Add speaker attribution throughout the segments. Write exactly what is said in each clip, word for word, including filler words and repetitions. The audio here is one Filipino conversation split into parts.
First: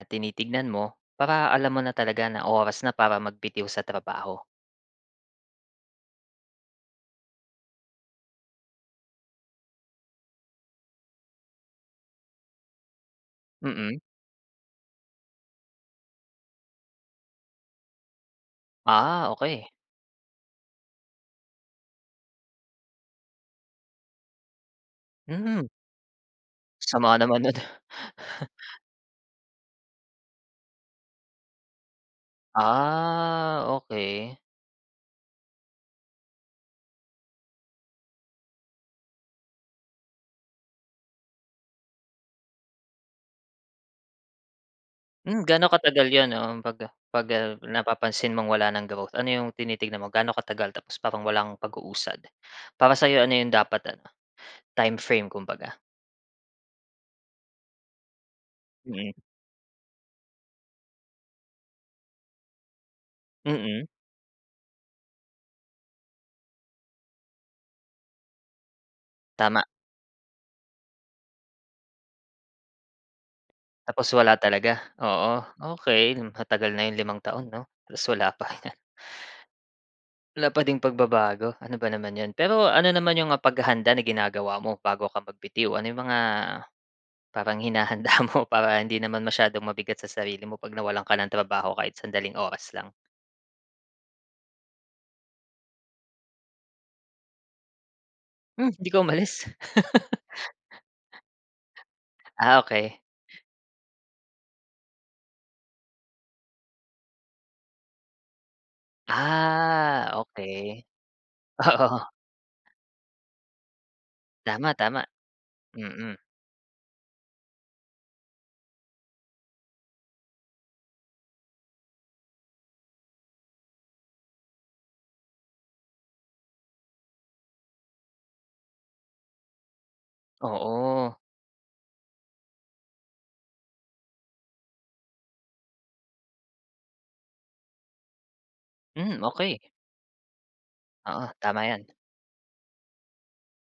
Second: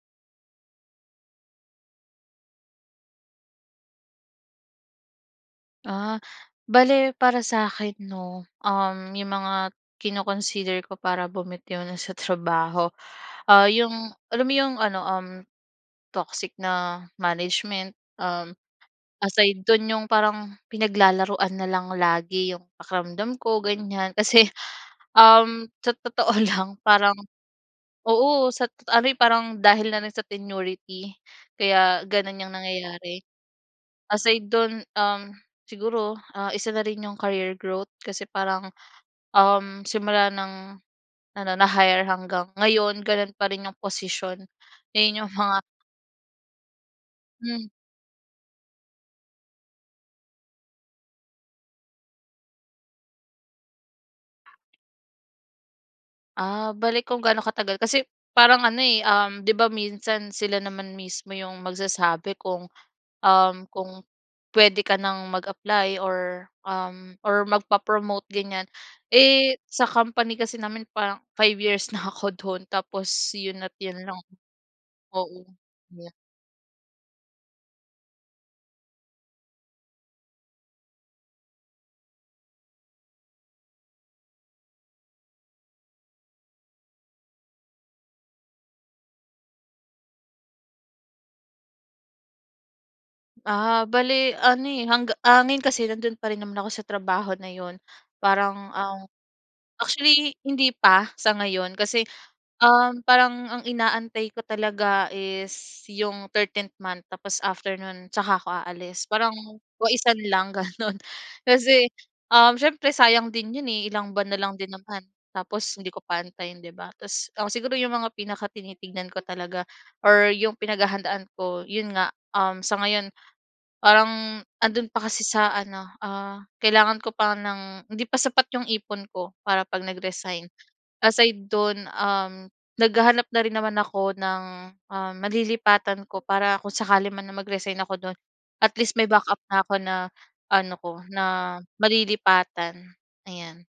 Speaker 1: Na tinitignan mo para alam mo na talaga na oras na para magbitiw sa trabaho?
Speaker 2: Ah, bale para sa'kin 'no, um, yung mga kino-consider ko para bumitiw na sa trabaho, ah, yung
Speaker 1: Mm.
Speaker 2: alam mo yung ano, um, toxic na management, um,
Speaker 1: Ah,
Speaker 2: aside
Speaker 1: okey.
Speaker 2: dun, yung parang pinaglalaruan na lang lagi yung pakiramdam ko ganyan. Kasi,
Speaker 1: Hmm.
Speaker 2: um, sa totoo lang parang
Speaker 1: Sama naman nun.
Speaker 2: oo sa tot ano, eh, parang dahil na rin sa tenurity kaya ganun yung nangyayari.
Speaker 1: Ah, okey.
Speaker 2: Aside dun, um, siguro, ah, isa na rin yung career growth kasi parang, um, simula ng ano na-hire hanggang ngayon, ganun pa rin yung posisyon ayun yung
Speaker 1: Hmm,
Speaker 2: mga
Speaker 1: gaano katagal yun, um, pag, ah, pag, ah,
Speaker 2: Hmm.
Speaker 1: napapansin mong wala ng growth? Ano yung tinitignan mo, gaano katagal tapos parang walang pag-uusad, para sa'yo ano yung dapat, ah, timeframe kumbaga?
Speaker 2: Ah, bale kung gaano katagal, kasi parang ano, eh,
Speaker 1: Mm.
Speaker 2: um, di ba minsan sila naman mismo yung magsasabi kung, um,
Speaker 1: Mm.
Speaker 2: kung puwede ka ng mag-apply or, um, or magpa-promote ganyan. Eh,
Speaker 1: Tama.
Speaker 2: sa company kasi namin parang five years na ako dun tapos yun at yun
Speaker 1: Tapos
Speaker 2: lang
Speaker 1: wala talaga? Oo,
Speaker 2: oo.
Speaker 1: okey matagal na yung limang taon, 'no tas wala pa. Wala pa ding pagbabago, ano ba naman yun. Pero ano naman yung, ah, paghahanda na ginagawa mo bago ka magbitiw? Ano yung mga parang hinahanda mo para hindi naman masyadong mabigat sa sarili mo pag nawalan ka ng trabaho kahit sandaling oras lang?
Speaker 2: Ah, bale ano, eh, hangga ah, ngayon kasi nandun pa rin naman ako sa trabaho na yun,
Speaker 1: Hmm,
Speaker 2: parang
Speaker 1: hindi ka
Speaker 2: ang
Speaker 1: umalis?
Speaker 2: actually hindi pa sa ngayon, kasi,
Speaker 1: Ah, okey.
Speaker 2: um, parang ang inaantay ko talaga is yung thirteenth month tapos after nun tsaka ako aalis parang
Speaker 1: Ah,
Speaker 2: waisan lang
Speaker 1: okey,
Speaker 2: ganun. Kasi,
Speaker 1: oo.
Speaker 2: um, siyempre sayang din yun, eh, ilang buwan na lang din
Speaker 1: Tama, tama
Speaker 2: naman tapos hindi ko
Speaker 1: mm.
Speaker 2: pa antayin di ba? Tapos, um, siguro yung mga pinakatinitignan ko talaga or yung pinaghahandaan ko yun nga, um, sa ngayon parang andun pa kasi sa ano, ah, kailangan ko pa ng hindi pa sapat yung ipon ko para 'pag nag-resign.
Speaker 1: Oo.
Speaker 2: Aside dun, um, naghahanap na rin naman ako ng, um, malilipatan ko, para kung sakali man na mag-resign ako dun at least may
Speaker 1: Hmm,
Speaker 2: backup
Speaker 1: okey.
Speaker 2: na ako, na ano ko
Speaker 1: Oo,
Speaker 2: na
Speaker 1: tama yan.
Speaker 2: malilipatan ayan.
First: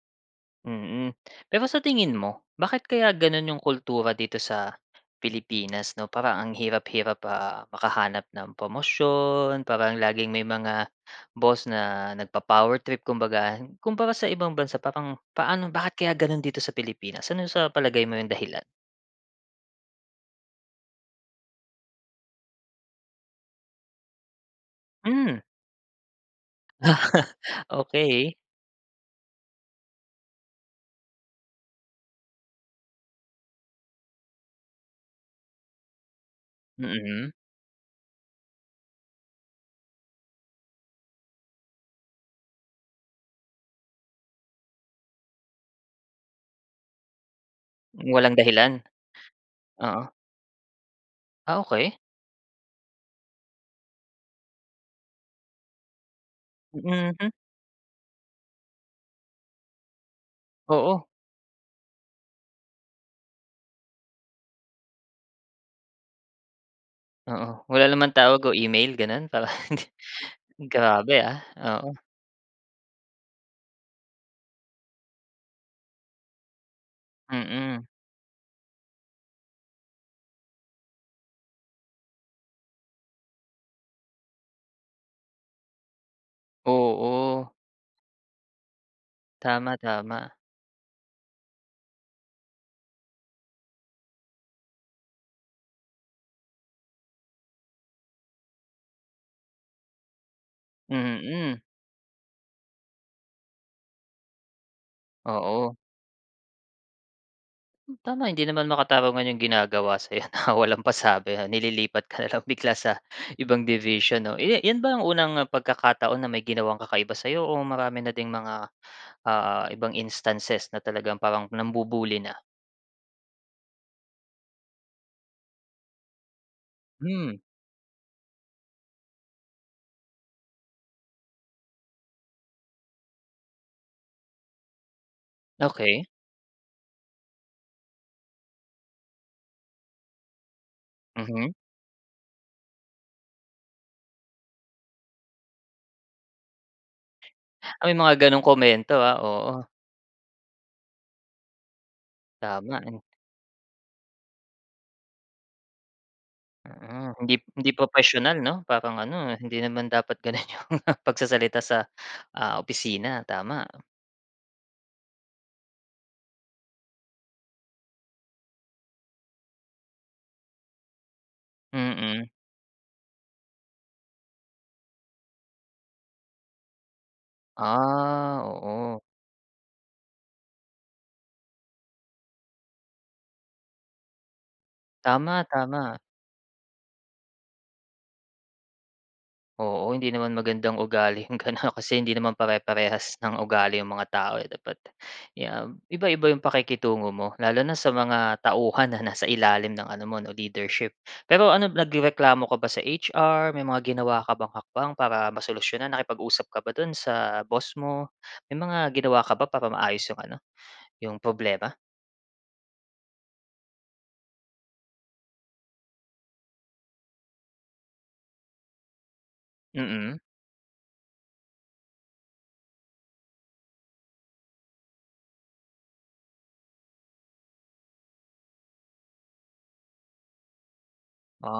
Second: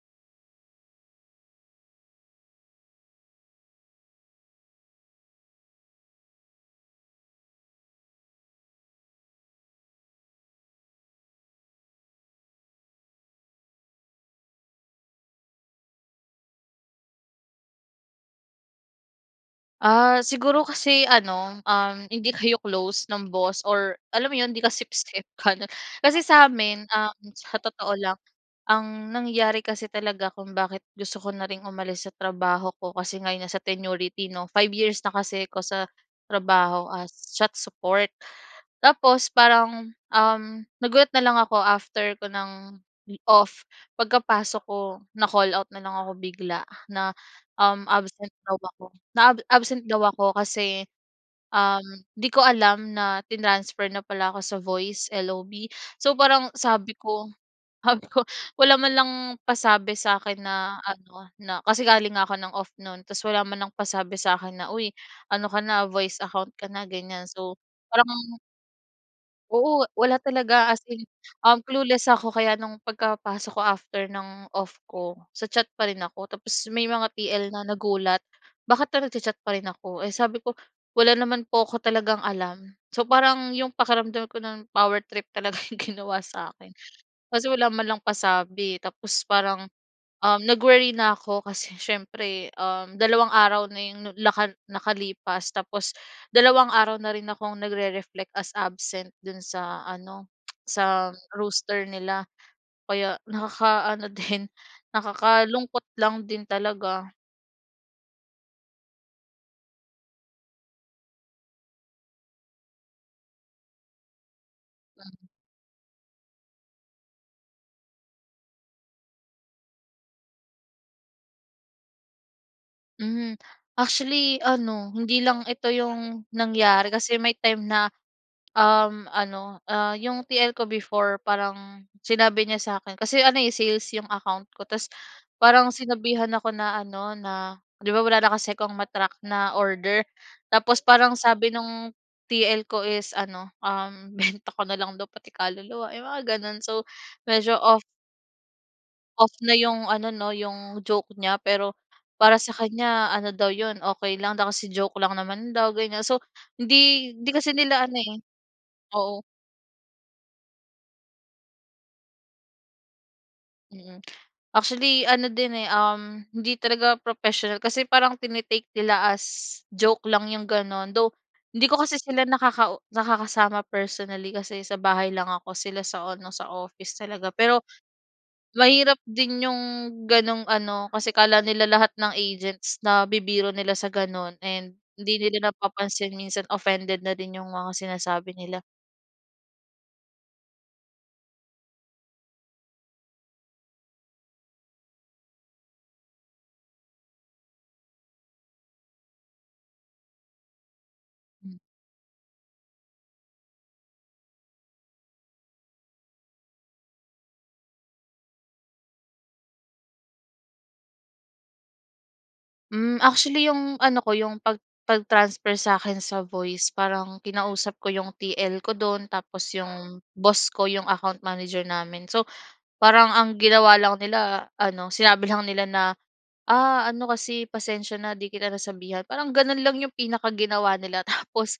Speaker 1: Mm, pero sa tingin mo bakit kaya ganun 'yong kultura dito sa Pilipinas, 'no? Parang ang hirap-hirap, ah, makahanap ng promosyon, parang laging may mga boss na nagpa-power trip. Kumbaga, kumpara sa ibang bansa, parang paano, bakit kaya gano'n dito sa Pilipinas? Ano sa palagay mo 'yong dahilan?
Speaker 2: Ah, siguro kasi ano, um, hindi kayo close ng boss, or alam mo yun, 'di ka sip-sip
Speaker 1: Hmm.
Speaker 2: paanong kasi sa'min, ah, sa totoo lang,
Speaker 1: Okey.
Speaker 2: ang nangyari kasi talaga kung bakit gusto ko na ring umalis sa trabaho ko kasi nga yon nasa tenurity 'no. Five years na kasi ako sa trabaho as
Speaker 1: Mm.
Speaker 2: chat support. Tapos parang, um, nagulat na lang ako after ko ng off, pagkapasok ko, na-call out na lang ako bigla na, um, absent
Speaker 1: Walang
Speaker 2: daw
Speaker 1: dahilan,
Speaker 2: ako, na ab absent daw
Speaker 1: oo.
Speaker 2: ako kasi,
Speaker 1: Ah,
Speaker 2: um,
Speaker 1: okey.
Speaker 2: 'di ko alam na tinransfer na pala ako sa voice L-O-B. So parang sabi
Speaker 1: Mm, hmm.
Speaker 2: ko, sabi ko, wala man lang pasabi sa'kin na
Speaker 1: Oo.
Speaker 2: ano na, kasi galing nga ako ng off no'n, ta's wala man lang pasabi sa'kin na, "Uy, ano ka na, voice account ka na," ganyan, so
Speaker 1: Oo. Wala naman
Speaker 2: parang
Speaker 1: tawag o email, gano'n? Para hindi
Speaker 2: Oo, wala talaga, as in,
Speaker 1: Grabe ah,
Speaker 2: um,
Speaker 1: oo.
Speaker 2: clueless ako, kaya no'ng pagkapasok ko after ng off ko, sa chat pa rin ako. Tapos may mga T-L na
Speaker 1: Mm.
Speaker 2: nagulat, bakit pa nagcha-chat pa rin ako. Eh, sabi ko, wala naman po ko talagang alam. So parang 'yong pakiramdam ko no'n, power trip talaga ginawa sa'kin. Kasi
Speaker 1: Oo.
Speaker 2: wala man lang pasabi, eh. Tapos parang,
Speaker 1: Tama, tama.
Speaker 2: um, nag-worry na ko kasi siyempre um, dalawang araw na 'yong naka nakalipas, tapos dalawang araw na rin akong nagre-reflect as absent do'n sa ano, sa
Speaker 1: Mm.
Speaker 2: roaster nila, kaya nakakaano din,
Speaker 1: Oo.
Speaker 2: nakakalungkot lang din talaga.
Speaker 1: Hmm, tama hindi naman makatarungan yung ginagawa sa'yo, na walang pasabi nililipat ka na lang bigla sa ibang division no. Iya 'yan ba ang
Speaker 2: Mhm.
Speaker 1: unang pagkakataon na may ginawang kakaiba sa'yo o marami na ding mga ah, ibang instances na talagang parang nambu-bully na?
Speaker 2: Mhm, actually ano hindi lang ito 'yong nangyari kasi
Speaker 1: Hmm.
Speaker 2: may time na, um, ano, ah, 'yong TL ko before parang sinabi niya sa akin kasi ano sales 'yong account ko. 'Tas parang
Speaker 1: Okey.
Speaker 2: sinabihan ako na ano na 'di ba wala na kasi akong ma-track na order. Tapos parang sabi
Speaker 1: Mhm.
Speaker 2: no'ng TL ko is ano, um, benta ko na lang daw pati kaluluwa, yung mga gano'n so, medyo off
Speaker 1: May mga gano'ng komento, ah,
Speaker 2: off na
Speaker 1: oo.
Speaker 2: yung ano 'no, yung joke niya. Pero para sa
Speaker 1: Tama eh.
Speaker 2: kanya ano daw yun okey lang daw kasi joke lang naman daw ganyan. So, hindi,
Speaker 1: Mm,
Speaker 2: hindi
Speaker 1: hindi
Speaker 2: kasi
Speaker 1: hindi
Speaker 2: nila ano, eh,
Speaker 1: propessional 'no parang
Speaker 2: oo
Speaker 1: ano hindi naman dapat gano'n yung pagsasalita sa, ah, opisina, tama.
Speaker 2: Mm, actually ano din eh, ah, hindi talaga propesyonal kasi parang tini-take nila as joke lang 'yong gano'n. Though hindi ko kasi
Speaker 1: Mm.
Speaker 2: sila nakau nakakasama personally kasi sa bahay lang ako. Sila sa ano sa office talaga pero,
Speaker 1: Ah,
Speaker 2: mahirap
Speaker 1: oo.
Speaker 2: din 'yong gano'ng ano kasi akala nila lahat ng agents na bibiro nila sa gano'n and hindi
Speaker 1: Tama,
Speaker 2: nila
Speaker 1: tama.
Speaker 2: napapansin minsan offended na din 'yong mga sinasabi nila.
Speaker 1: Oo, hindi naman magandang ugali 'yong gano'n kasi hindi naman pare-parehas ng ugali 'yong mga tao, eh, dapat 'yan iba-iba 'yong pakikitungo mo, lalo na sa mga tauhan na nasa ilalim ng ano mo 'no, leadership. Pero
Speaker 2: Hmm.
Speaker 1: ano nagrereklamo ka ba sa HR? May mga ginawa ka bang hakbang para masolusyunan? Nakipag-usap ka ba do'n sa boss mo, may mga ginawa ka ba para maayos 'yong ano, 'yong problema?
Speaker 2: Mm, actually 'yong ano ko 'yong pag pag-transfer sa akin sa voice parang kinausap ko 'yong TL ko do'n tapos 'yong
Speaker 1: Mhm.
Speaker 2: boss ko 'yong account manager namin, so parang ang ginawa lang nila ano, sinabi lang nila na, "Ah, ano kasi pasensiya na 'di kita nasasabihan." Parang gano'n lang 'yong pinaka ginawa nila, tapos,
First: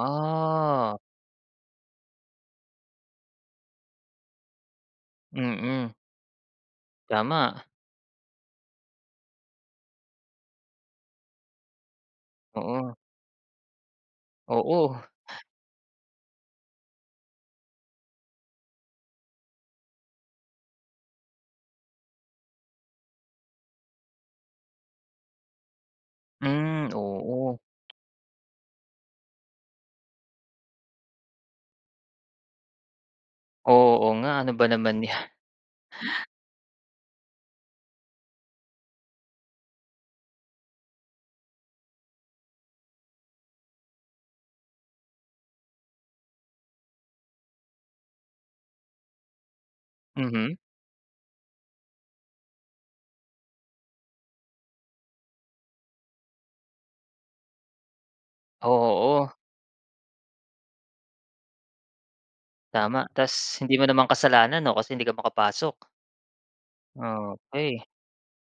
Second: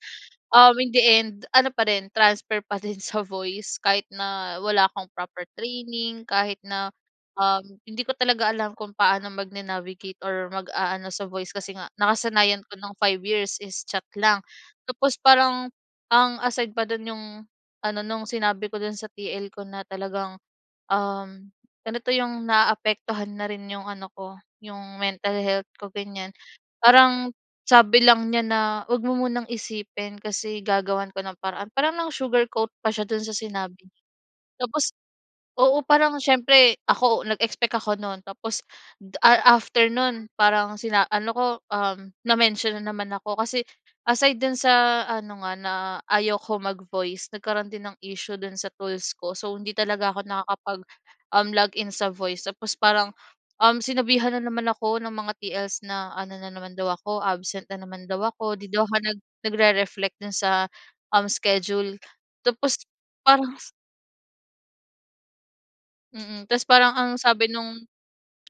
Speaker 2: um, in the end ano pa rin transfer pa din sa voice kahit na wala akong proper
Speaker 1: Mm.
Speaker 2: training kahit na, um,
Speaker 1: Tama.
Speaker 2: hindi ko talaga alam kung paano magna-navigate or mag-aano sa voice kasi nga nakasanayan ko ng
Speaker 1: Oo.
Speaker 2: five years is chat lang.
Speaker 1: Oo.
Speaker 2: Tapos parang ang aside pa do'n 'yong ano no'ng sinabi ko dun sa TL ko na talagang, um, ano 'to yung naaapektuhan na rin 'yong ano ko yung mental health ko, ganyan.
Speaker 1: Hmm,
Speaker 2: Parang
Speaker 1: oo.
Speaker 2: sabi lang niya na, "Huwag mo munang isipin kasi gagawan ko ng paraan." Parang nang sugarcoat pa siya do'n sa sinabi niya.
Speaker 1: Oo nga, ano ba
Speaker 2: Tapos,
Speaker 1: naman 'yan.
Speaker 2: oo parang siyempre ako nag-expect ako no'n tapos da a after no'n parang sina ano ko, um, na-mention na naman ako kasi aside do'n sa ano nga na ayaw ko mag-voice nagkaroon din ng issue do'n sa tools ko, so hindi talaga ako
Speaker 1: Mhm.
Speaker 2: nakakapag um, log in sa voice, tapos parang, um, sinabihan na naman ako ng mga TL's na, ano na naman daw ako absent na naman daw ako, 'di
Speaker 1: O
Speaker 2: daw ako nag
Speaker 1: oo.
Speaker 2: nagre-reflect do'n sa, um, schedule tapos
Speaker 1: Tama,
Speaker 2: parang
Speaker 1: tapos hindi mo naman kasalanan 'no, kasi hindi ka makapasok.
Speaker 2: Mm, tapos parang ang sabi no'ng,
Speaker 1: Okey.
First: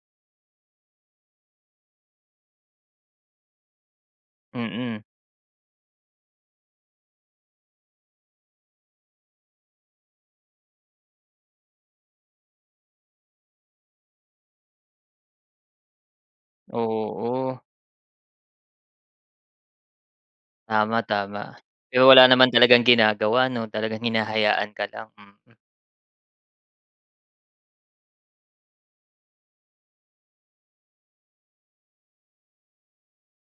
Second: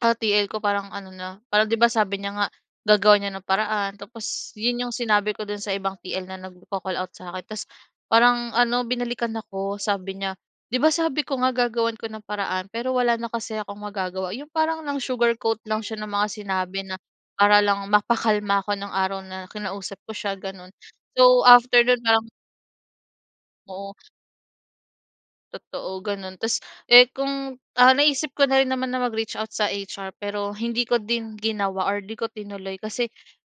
Speaker 2: ah, TL ko parang ano na, parang 'di ba sabi niya nga gagawa niya ng paraan tapos 'yon 'yong
Speaker 1: Mm.
Speaker 2: sinabi ko do'n sa ibang TL na nagko-call-out sa akin. Tapos parang ano binalikan ako, sabi niya, "Di ba, sabi ko nga gagawan ko ng paraan pero wala na kasi akong magagawa," 'yong parang nang sugarcoat lang siya ng mga sinabi na
Speaker 1: Oo.
Speaker 2: para lang mapakalma ako no'ng araw na kinausap ko siya gano'n,
Speaker 1: Tama
Speaker 2: so
Speaker 1: tama,
Speaker 2: after no'n
Speaker 1: pero
Speaker 2: parang
Speaker 1: wala naman talagang ginagawa 'no,
Speaker 2: Oo.
Speaker 1: talagang hinahayaan ka lang, mm.
Speaker 2: Totoo gano'n, tapos, eh, kung, ah, naisip ko na rin naman na mag-reach out sa HR pero hindi ko din ginawa or 'di ko tinuloy kasi,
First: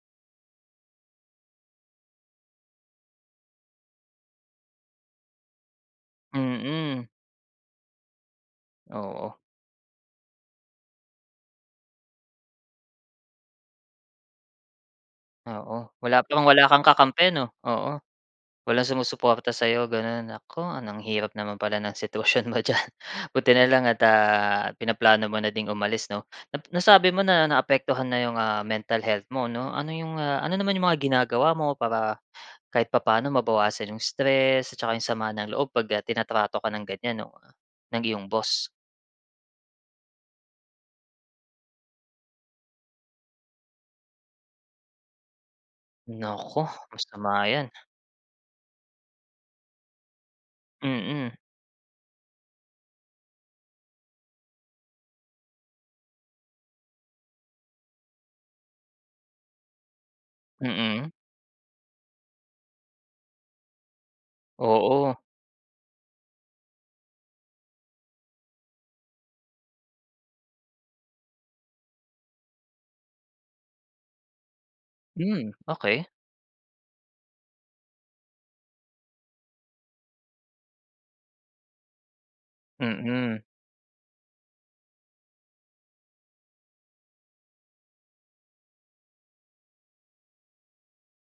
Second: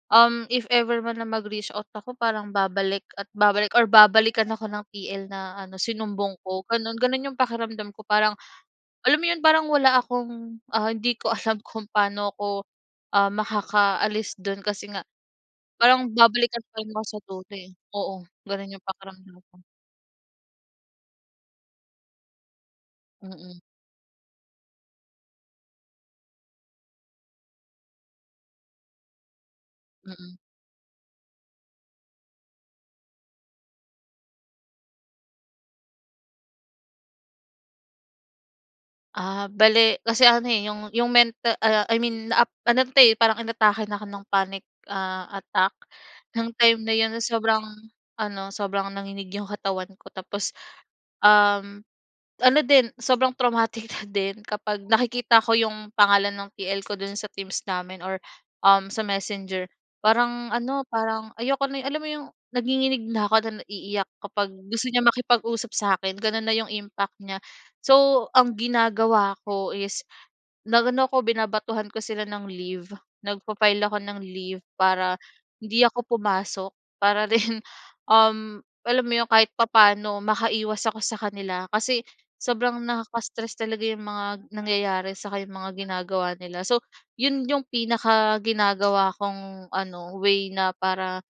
Speaker 2: um, if ever man na mag-reach out ako parang babalik at babalik or babalikan ako ng TL na ano sinumbong ko gano'n.
Speaker 1: Mm.
Speaker 2: Gano'n 'yong pakiramdam ko parang, alam mo
Speaker 1: Oo.
Speaker 2: 'yon parang wala akong, ah, hindi ko alam kung paano ako, um, makakaalis do'n kasi nga
Speaker 1: Oo,
Speaker 2: parang
Speaker 1: wala pang
Speaker 2: babalikan
Speaker 1: wala
Speaker 2: pa
Speaker 1: kang
Speaker 2: rin ako sa
Speaker 1: kakampi
Speaker 2: dulo,
Speaker 1: 'no?
Speaker 2: eh,
Speaker 1: Oo,
Speaker 2: oo gano'n
Speaker 1: walang
Speaker 2: 'yong pakiramdam
Speaker 1: sumusuporta
Speaker 2: ko.
Speaker 1: sa'yo gano'n. Naku, ang hirap naman pala ng sitwasyon mo diyan buti
Speaker 2: Mm
Speaker 1: na lang at, ah, pinaplano mo na ding umalis 'no. Nap nasabi mo na naapektuhan na 'yong, ah, mental health mo 'no, ano 'yong,
Speaker 2: Mm.
Speaker 1: ah, ano naman 'yong mga ginagawa mo para kahit papaano mabawasan 'yong stress at saka 'yong sama ng loob 'pag, ah, tinatrato ka ng ganyan o ng iyong boss?
Speaker 2: Ah, bale kasi ano eh, yung yung menta ah, I mean, na, ano 'to, eh, parang inatake na 'ko ng panic ah, attack nung
Speaker 1: Naku,
Speaker 2: time na 'yon,
Speaker 1: masama
Speaker 2: sobrang
Speaker 1: 'yan.
Speaker 2: ano, sobrang nanginig yung katawan ko, tapos,
Speaker 1: Mm.
Speaker 2: um, ano din, sobrang traumatic na din kapag nakikita ko yung pangalan ng T-L ko do'n sa Teams namin or, um, sa Messenger, parang ano,
Speaker 1: Mm.
Speaker 2: parang ayoko na eh, alam mo yung, nagnginginig na ako at naiiyak kapag gusto niya
Speaker 1: Oo.
Speaker 2: makipag-usap sa'kin, gano'n na yung impact niya. So, ang ginagawa ko is nag-ano ako, binabatuhan ko sila ng leave, nagfa-file ako ng leave para,
Speaker 1: Hmm,
Speaker 2: hindi ako
Speaker 1: okey.
Speaker 2: pumasok para rin, um, alam mo 'yon, kahit papa'no makaiwas ako sa kanila kasi sobrang
Speaker 1: Mm.
Speaker 2: nakaka-stress talaga yung mga nangyayari, saka yung mga ginagawa nila, so 'yon yung pinakaginagawa kong ano, way na para,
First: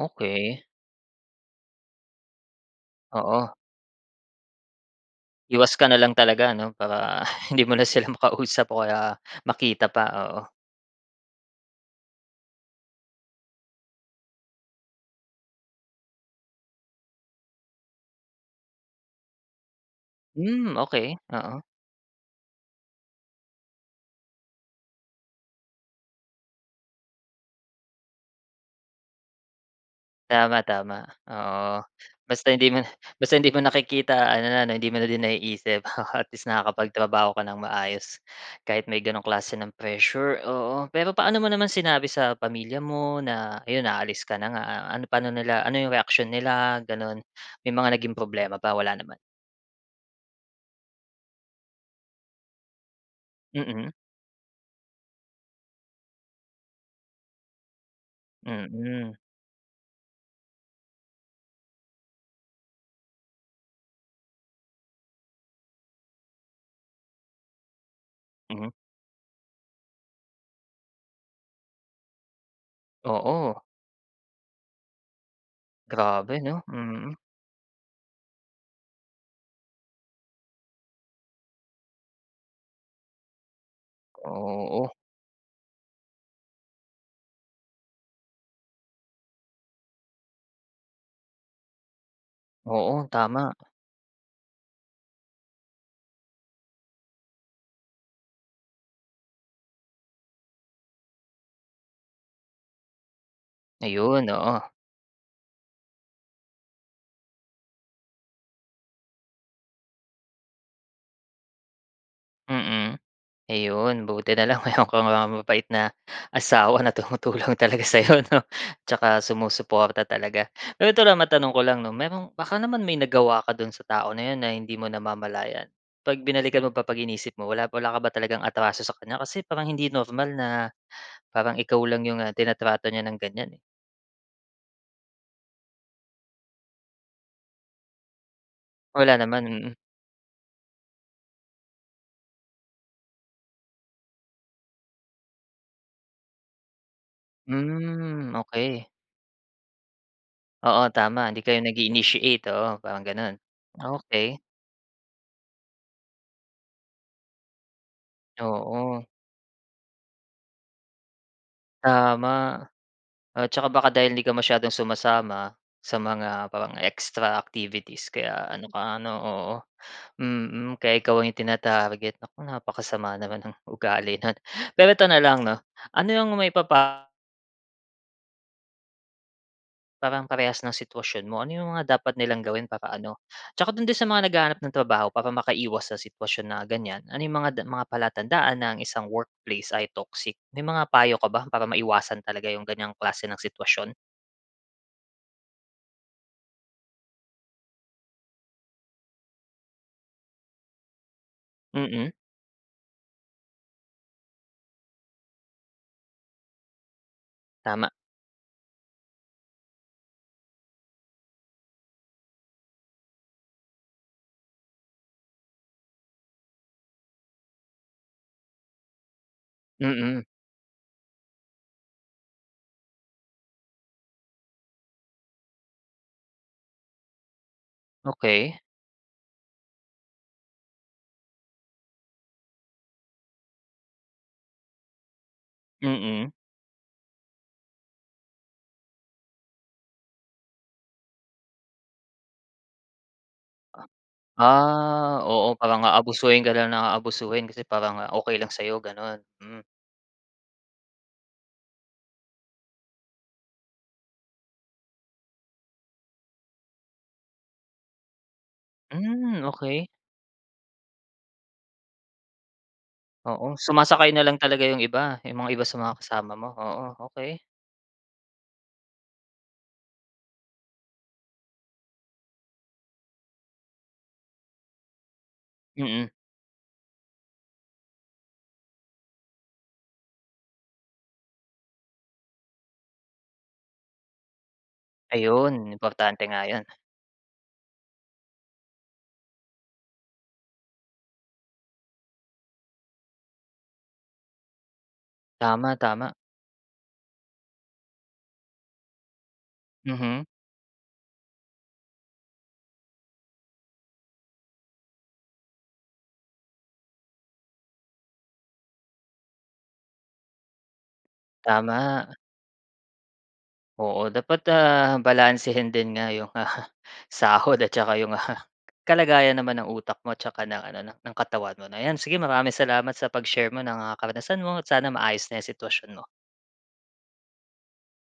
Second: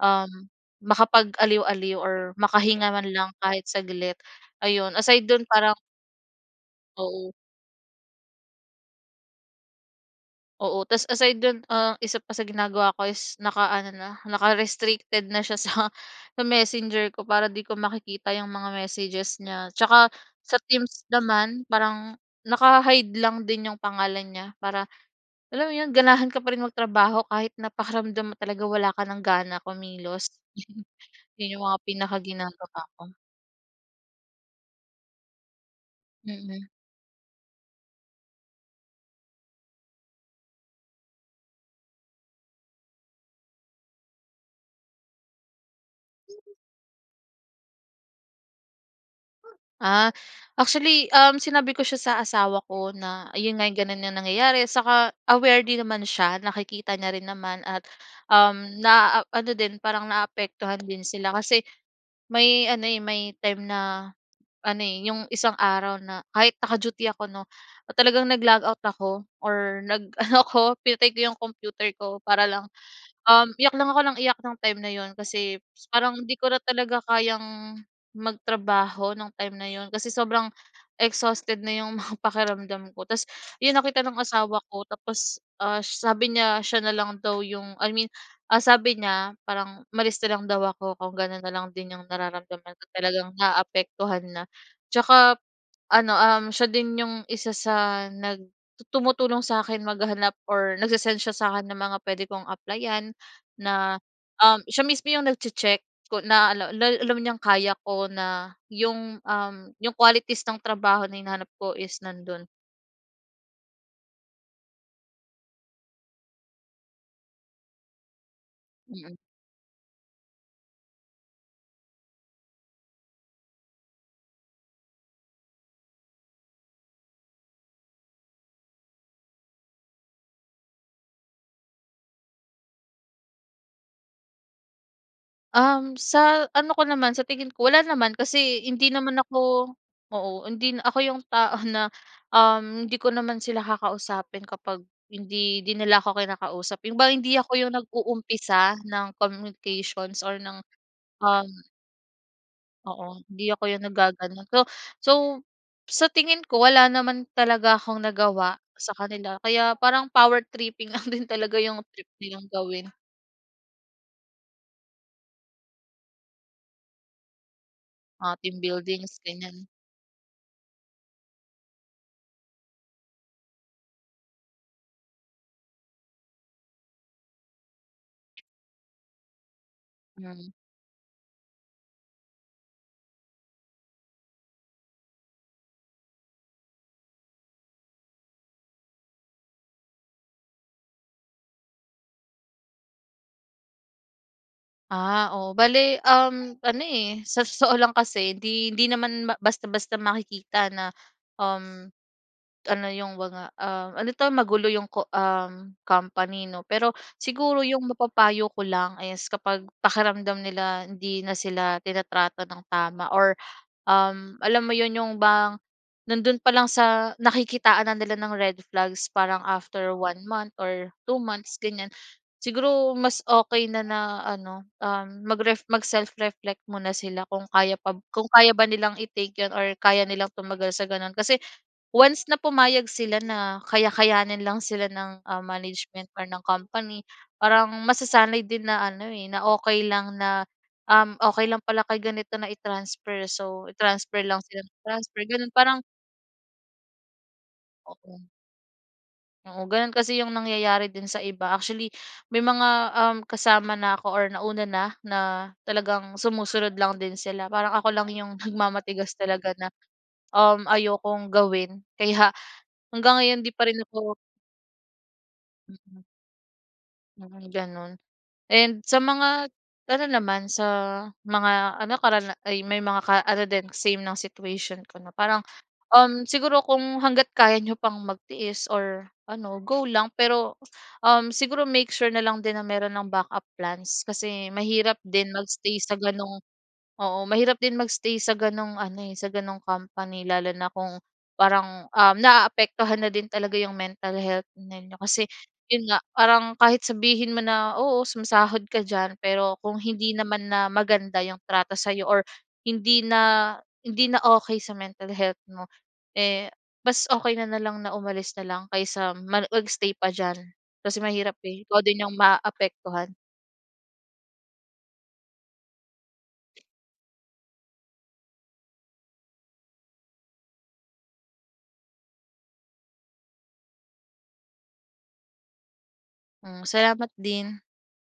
Speaker 2: um, makapag-aliw-aliw or makahinga man lang
Speaker 1: Oo.
Speaker 2: kahit saglit, ayun, aside do'n,
Speaker 1: Iwas
Speaker 2: parang
Speaker 1: ka na lang talaga ano, para
Speaker 2: Oo.
Speaker 1: hindi mo na sila makausap o kaya makita pa, oo.
Speaker 2: Oo, ta's aside do'n, ah, isa pa sa ginagawa ko is, naka-ano na, naka-restricted na siya sa, sa messenger ko para 'di ko makikita yung mga messages niya, tsaka sa
Speaker 1: Hmm,
Speaker 2: Teams
Speaker 1: okey, oo.
Speaker 2: naman, parang naka-hide lang din yung pangalan niya para alam mo 'yon, ganahan ka pa rin magtrabaho kahit na pakiramdam mo talaga wala ka ng gana kumilos,
Speaker 1: Tama, tama.
Speaker 2: 'yon yung mga
Speaker 1: Oo, basta hindi
Speaker 2: pinakaginagawa
Speaker 1: mo na
Speaker 2: ko.
Speaker 1: basta hindi mo nakikita, ano na hindi mo na din naiisip, at least,
Speaker 2: Mm.
Speaker 1: nakakapagtrabaho ka ng maayos, kahit may gano'ng klase ng pressure, oo. Pero paano mo naman sinabi sa pamilya mo, na 'yon aalis ka na nga, ano, pa'no nila, ano yung reaksiyon nila, gano'n? May mga naging problema ba, wala naman?
Speaker 2: Ah, actually, um, sinabi ko siya sa asawa ko, na ayun nga,
Speaker 1: Mm.
Speaker 2: ganun na nangyayari, saka aware din naman siya. Nakikita niya rin naman at, um,
Speaker 1: Mm.
Speaker 2: naa-ano din, parang naapektuhan din sila kasi may ano, eh, may time na, ano, eh, yung isang araw na kahit naka-duty ako 'no, or talagang nag-log
Speaker 1: Mm.
Speaker 2: out ako or nag-ano ako, pinatay ko yung kompiuter ko para lang, um,
Speaker 1: Oo.
Speaker 2: iyak lang ako ng iyak nung time na 'yon kasi, parang 'di
Speaker 1: Grabe
Speaker 2: ko na
Speaker 1: 'no,
Speaker 2: talaga
Speaker 1: mm.
Speaker 2: kayang magtrabaho nung time na 'yon kasi sobrang exhausted na yung mga pakiramdam ko, ta's 'yon nakita ng asawa ko
Speaker 1: Oo.
Speaker 2: tapos, ah, sabi niya, siya na lang daw yung I mean, ah, sabi niya, parang umalis na lang daw ako kung gano'n na lang din yung nararamdaman,
Speaker 1: Oo,
Speaker 2: talagang
Speaker 1: tama.
Speaker 2: naaapektuhan na. Tsaka ano, um, siya din yung isa sa nag tumutulong sa'kin maghanap or nagse-send siya sa'kin ng mga puwede kong applyan na,
Speaker 1: Ayun,
Speaker 2: um,
Speaker 1: oo.
Speaker 2: siya mismo yung nagche-check, ko na al ala alam niyang kaya ko na, yung, um, yung qualities ng trabaho na hinahanap ko is nando'n.
Speaker 1: Mm, ayun buti na lang meron kang, ah, mabait na, asawa na tumutulong talaga sa'yo 'no,
Speaker 2: Mm.
Speaker 1: tsaka sumusuporta talaga. Pero ito lang, matanong ko lang 'no, merong baka naman may nagawa ka do'n sa tao na 'yon na hindi mo namamalayan? 'Pag binalikan mo ba, 'pag iniisip mo, wala, wala ka ba talagang atraso sa kanya? Kasi parang hindi normal na parang ikaw lang yung, ah, tinatrato niya ng ganyan, eh.
Speaker 2: Um, sa ano ko naman, sa tingin ko wala naman kasi hindi
Speaker 1: Wala
Speaker 2: naman
Speaker 1: naman,
Speaker 2: ako
Speaker 1: mm.
Speaker 2: oo, hindi ako yung tao na uhm hindi ko naman sila kakausapin kapag hindi din nila na ako kinakausap yung ba hindi ako yung
Speaker 1: Hmm,
Speaker 2: nag-uumpisa
Speaker 1: okey.
Speaker 2: ng communications or ng
Speaker 1: Oo, tama 'di
Speaker 2: um
Speaker 1: kayo nag-iinitiate, oo parang
Speaker 2: Oo,
Speaker 1: gano'n,
Speaker 2: hindi ako yung
Speaker 1: okey.
Speaker 2: naggaganon. So, so sa tingin ko wala naman talaga akong nagawa sa
Speaker 1: Oo.
Speaker 2: kanila kaya parang power tripping lang din talaga yung trip nilang
Speaker 1: Tama
Speaker 2: gawin.
Speaker 1: at tsaka baka dahil 'di ka masyadong sumasama sa mga parang extra activities
Speaker 2: Mga
Speaker 1: kaya
Speaker 2: team
Speaker 1: ano ka ano,
Speaker 2: buildings
Speaker 1: oo
Speaker 2: ganyan.
Speaker 1: mm, kaya ikaw ang tinarget. Naku, napakasama naman ng ugali no'n. Pero ito na lang 'no, ano ang maipapa Parang
Speaker 2: Hmm.
Speaker 1: parehas ng sitwasyon mo, ano yung mga dapat nilang gawin para ano, tsaka dun din sa mga naghahanap ng trabaho para makaiwas sa sitwasyon na ganyan. Ano yung mga da mga palatandaan na ang isang workplace ay toxic. May mga payo ka ba para maiwasan talaga yung ganyang klase ng sitwasyon?
Speaker 2: Ah, oo, bale um, ano, eh, sa totoo lang kasi hindi hindi naman basta-basta makikita na, um,
Speaker 1: Mm.
Speaker 2: ano 'yong mga, um, ano ito magulo 'yong, um, company no pero siguro 'yong
Speaker 1: Tama.
Speaker 2: mapapayo ko lang is kapag pakiramdam nila hindi na sila tinatrato ng tama or, um, alam mo 'yon 'yong bang nandoon pa lang sa nakikitaan na nila ng red flags parang after one
Speaker 1: Mm.
Speaker 2: month or two months ganyan siguro mas okey na na ano, um, magref mag-self-reflect muna sila kung kaya pa kung kaya
Speaker 1: Okey.
Speaker 2: ba nilang i-take 'yon or kaya nilang tumagal sa gano'n kasi once na pumayag sila na kaya-kayanin lang sila ng, ah, management or
Speaker 1: Mm.
Speaker 2: ng company parang masasanay din na ano, eh, na okey lang na, um, okey lang pala kay ganito na i-transfer. So i-transfer lang sila ng
Speaker 1: Ah,
Speaker 2: transfer gano'n,
Speaker 1: oo
Speaker 2: parang
Speaker 1: parang aabusuhin ka lang na aabusuhin kasi parang nga
Speaker 2: Oo.
Speaker 1: okey lang sa'yo, ganun, hmm.
Speaker 2: Oo, gano'n kasi 'yong nangyayari din sa iba actually may mga, um, kasama na ako or nauna na na talagang sumusunod lang din sila parang ako lang 'yong nagmamatigas
Speaker 1: Hmm,
Speaker 2: talaga na,
Speaker 1: okey.
Speaker 2: um, ayokong gawin kaya hanggang ngayon hindi
Speaker 1: Oo,
Speaker 2: pa rin
Speaker 1: sumasakay
Speaker 2: ako
Speaker 1: na lang talaga 'yong iba, yung mga iba sa mga
Speaker 2: Mm.
Speaker 1: kasama mo, oo,
Speaker 2: Hmm,
Speaker 1: okey.
Speaker 2: gano'n and sa mga ano naman sa mga ano kara ay may mga ano din same ng situation ko na parang,
Speaker 1: Mm.
Speaker 2: um, siguro kung hangga't kaya n'yo pang magtiis or ano go lang pero, um, siguro make sure na lang din na mayro'n ng backup plans kasi mahirap din
Speaker 1: Ayun,
Speaker 2: mag-stay sa
Speaker 1: importante
Speaker 2: ganong
Speaker 1: nga 'yon.
Speaker 2: oo mahirap din mag-stay sa ganong ano, eh, sa ganong company lalo na kung parang uhm naaapektuhan na din talaga yung mental health ninyo. Kasi
Speaker 1: Tama,
Speaker 2: yun nga
Speaker 1: tama.
Speaker 2: parang kahit sabihin mo na, oo sumasahod ka diyan pero kung hindi
Speaker 1: Mhm.
Speaker 2: naman na maganda yung trato sa'yo or hindi na, hindi na okey sa mental health mo, eh, mas okey na nalang na umalis na lang kaysa mani mag-stay pa diyan kasi mahirap, eh, ikaw din
Speaker 1: Tama.
Speaker 2: yung maaapektuhan.
Speaker 1: Oo, dapat, ah, balansehin din nga 'yong, sahod at 'tsaka 'yong kalagayan naman ng utak mo at saka ng ano ng katawan mo na 'yan sige maraming salamat sa pag-share mo ng, ah, karanasan mo sana maayos na 'yong sitwasyon mo.
Speaker 2: Hmm, salamat din.